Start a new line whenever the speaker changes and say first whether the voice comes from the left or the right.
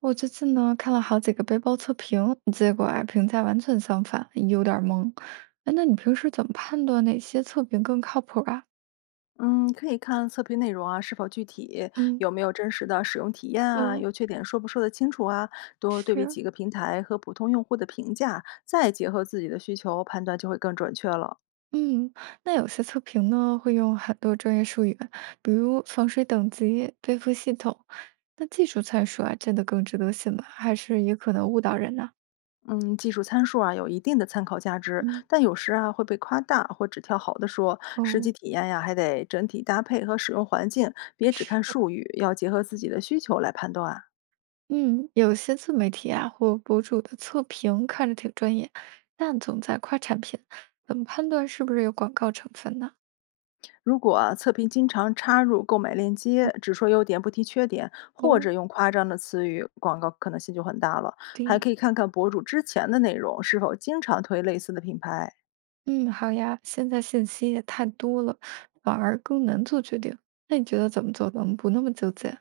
right: 我最近呢看了好几个背包测评，结果啊评价完全相反，有点儿懵。哎，那你平时怎么判断哪些测评更靠谱啊？
left: 嗯，可以看测评内容啊，是否具体，
right: 嗯。
left: 有没有真实的使用体验啊，
right: 哦。
left: 优缺点说不说得清楚啊，多对比
right: 是。
left: 几个平台和普通用户的评价，再结合自己的需求判断就会更准确了。
right: 嗯。那有些测评呢会用很多专业术语，比如防水等级、背负系统。那技术参数啊，真的更值得信吗？还是也可能误导人呢？
left: 嗯，技术参数啊有一定的参考价值，
right: 嗯。
left: 但有时啊会被夸大或只挑好的说，实
right: 哦。
left: 际体验呀还得整体搭配和使用环境，别只看术语，要结合自己的需求来判断。
right: 嗯，有些自媒体啊或博主的测评看着挺专业，但总在夸产品，怎么判断是不是有广告成分呢？
left: 如果啊测评经常插入购买链
right: 嗯。
left: 接，只说优点不提缺点，或
right: 哦。
left: 者用夸张的词语，广告可能性就很大了。还
right: 对。
left: 可以看看博主之前的内容是否经常推类似的品牌。
right: 嗯，好呀，现在信息也太多了，反而更难做决定。那你觉得怎么做能不那么纠结？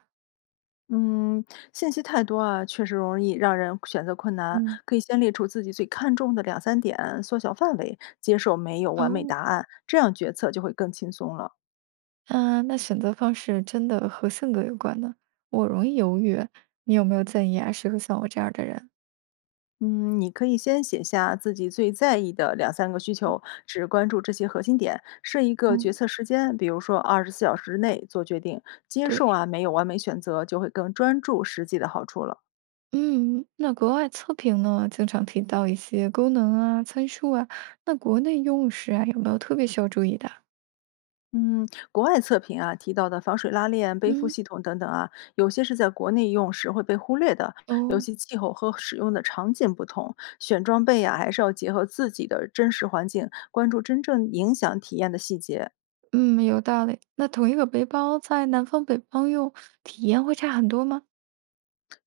left: 嗯，信息太多啊，确实容易让人选择困难。
right: 嗯。
left: 可以先列出自己最看重的两三点，缩小范围，接受没有完美
right: 哦。
left: 答案，这样决策就会更轻松了。
right: 嗯。那选择方式真的和性格有关呢？我容易犹豫，你有没有建议啊？适合像我这样的人？
left: 嗯，你可以先写下自己最在意的两三个需
right: 嗯
left: 求，只关注这些核心点，设一个决
right: 嗯。
left: 策时间，比如说24小时内做决定。接受
right: 对。
left: 啊，没有完美选择，就会更专注实际的好处了。
right: 嗯，那国外测评呢，经常提到一些功能啊、参数啊，那国内用时啊，有没有特别需要注意的？
left: 嗯，国外测评啊提到的防水拉链、背负
right: 嗯。
left: 系统等等啊，有些是在国内用时会被忽略的，尤
right: 哦。
left: 其气候和使用的场景不同，选装备啊还是要结合自己的真实环境，关注真正影响体验的细节。
right: 嗯，有道理。那同一个背包在南方北方用，体验会差很多吗？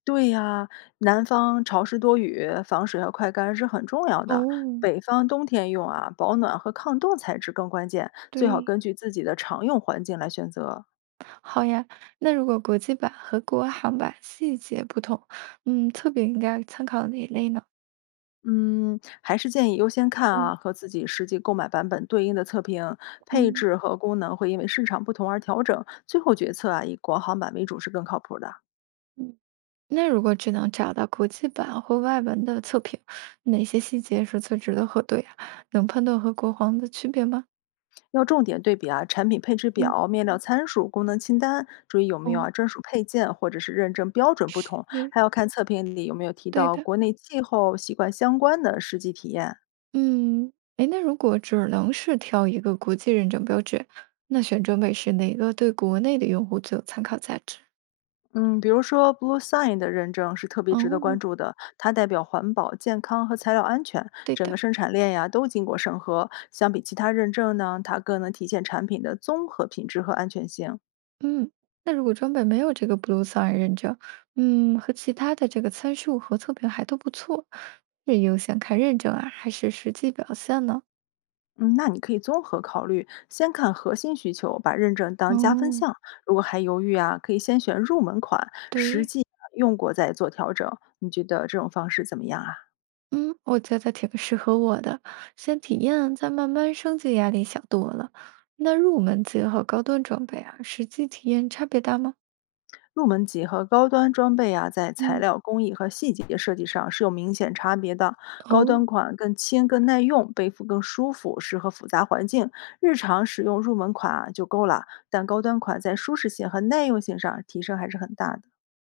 left: 对呀，南方潮湿多雨，防水和快干是很重要的。
right: 哦。
left: 北方冬天用啊，保暖和抗冻材质更关键，最好
right: 对。
left: 根据自己的常用环境来选择。
right: 好呀。那如果国际版和国行版细节不同，嗯，测评应该参考哪一类呢？
left: 嗯，还是建议优先看啊，
right: 嗯
left: 和自己实际购买版本对应的测评，配
right: 嗯。
left: 置和功能会因为市场不同而调整，最后决策啊，以国行版为主是更靠谱的。
right: 嗯。那如果只能找到国际版或外文的测评，哪些细节是最值得核对啊？能判断和国行的区别吗？
left: 要重点对比啊，产品配置
right: 嗯。
left: 表、面料参数、功能清单，注意有没有
right: 哦。
left: 啊专属配件或者是认证标准不同，
right: 嗯。
left: 还要看测评里有没有提
right: 对
left: 到
right: 的。
left: 国内气候习惯相关的实际体验。
right: 嗯。哎，那如果只能是挑一个国际认证标志，那选装备是哪个对国内的用户最有参考价值？
left: 嗯，比如说 Blue Sign 的认证是特别值得关
right: 哦。
left: 注的，它代表环保、健康和材料安全，
right: 对
left: 整个
right: 的。
left: 生产链呀都经过审核。相比其他认证呢，它更能体现产品的综合品质和安全性。
right: 嗯，那如果装备没有这个 Blue Sign 认证，嗯，和其他的这个参数和测评还都不错，是优先看认证啊，还是实际表现呢？
left: 嗯，那你可以综合考虑，先看核心需求，把认证当加分
right: 哦。
left: 项。如果还犹豫啊，可以先选入门款，实
right: 对。
left: 际啊用过再做调整。你觉得这种方式怎么样啊？
right: 嗯，我觉得挺适合我的，先体验，再慢慢升级，压力小多了。那入门级和高端装备啊，实际体验差别大吗？
left: 入门级和高端装备啊，在材
right: 嗯。
left: 料工艺和细节设计上是有明显差别的。高端
right: 哦。
left: 款更轻、更耐用，背负更舒服，适合复杂环境。日常使用入门款啊就够了，但高端款在舒适性和耐用性上提升还是很大的。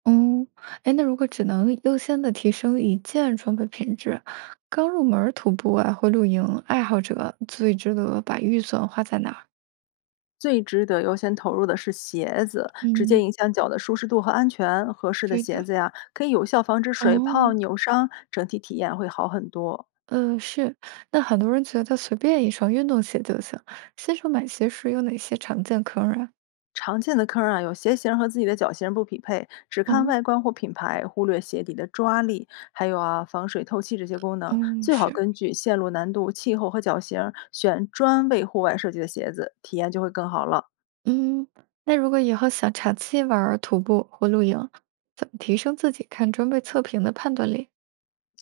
right: 嗯。哎，那如果只能优先的提升一件装备品质，刚入门儿徒步啊或露营爱好者，最值得把预算花在哪儿？
left: 最值得优先投入的是鞋子，直接
right: 嗯。
left: 影响脚的舒适度和安全。合适的
right: 对
left: 鞋
right: 的。
left: 子呀，可以有效防止水泡、
right: 哦。
left: 扭伤，整体体验会好很多。
right: 是。那很多人觉得随便一双运动鞋就行，新手买鞋时有哪些常见坑儿啊？
left: 常见的坑儿啊，有鞋型儿和自己的脚型儿不匹配，只看
right: 哦。
left: 外观或品牌，忽略鞋底的抓力，还有啊防水透气这些功能。
right: 嗯。
left: 最好
right: 是。
left: 根据线路难度、气候和脚型儿选专为户外设计的鞋子，体验就会更好了。
right: 嗯。那如果以后想长期玩儿徒步或露营，怎么提升自己看装备测评的判断力？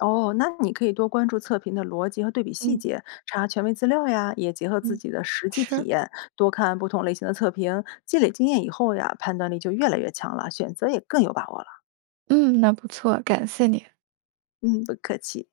left: 哦，那你可以多关注测评的逻辑和对比细
right: 嗯
left: 节，查权威资料呀，也结合自
right: 嗯。
left: 己的实际体
right: 是。
left: 验，多看不同类型的测评，积累经验以后呀，判断力就越来越强了，选择也更有把握了。
right: 嗯，那不错，感谢你。
left: 嗯，不客气。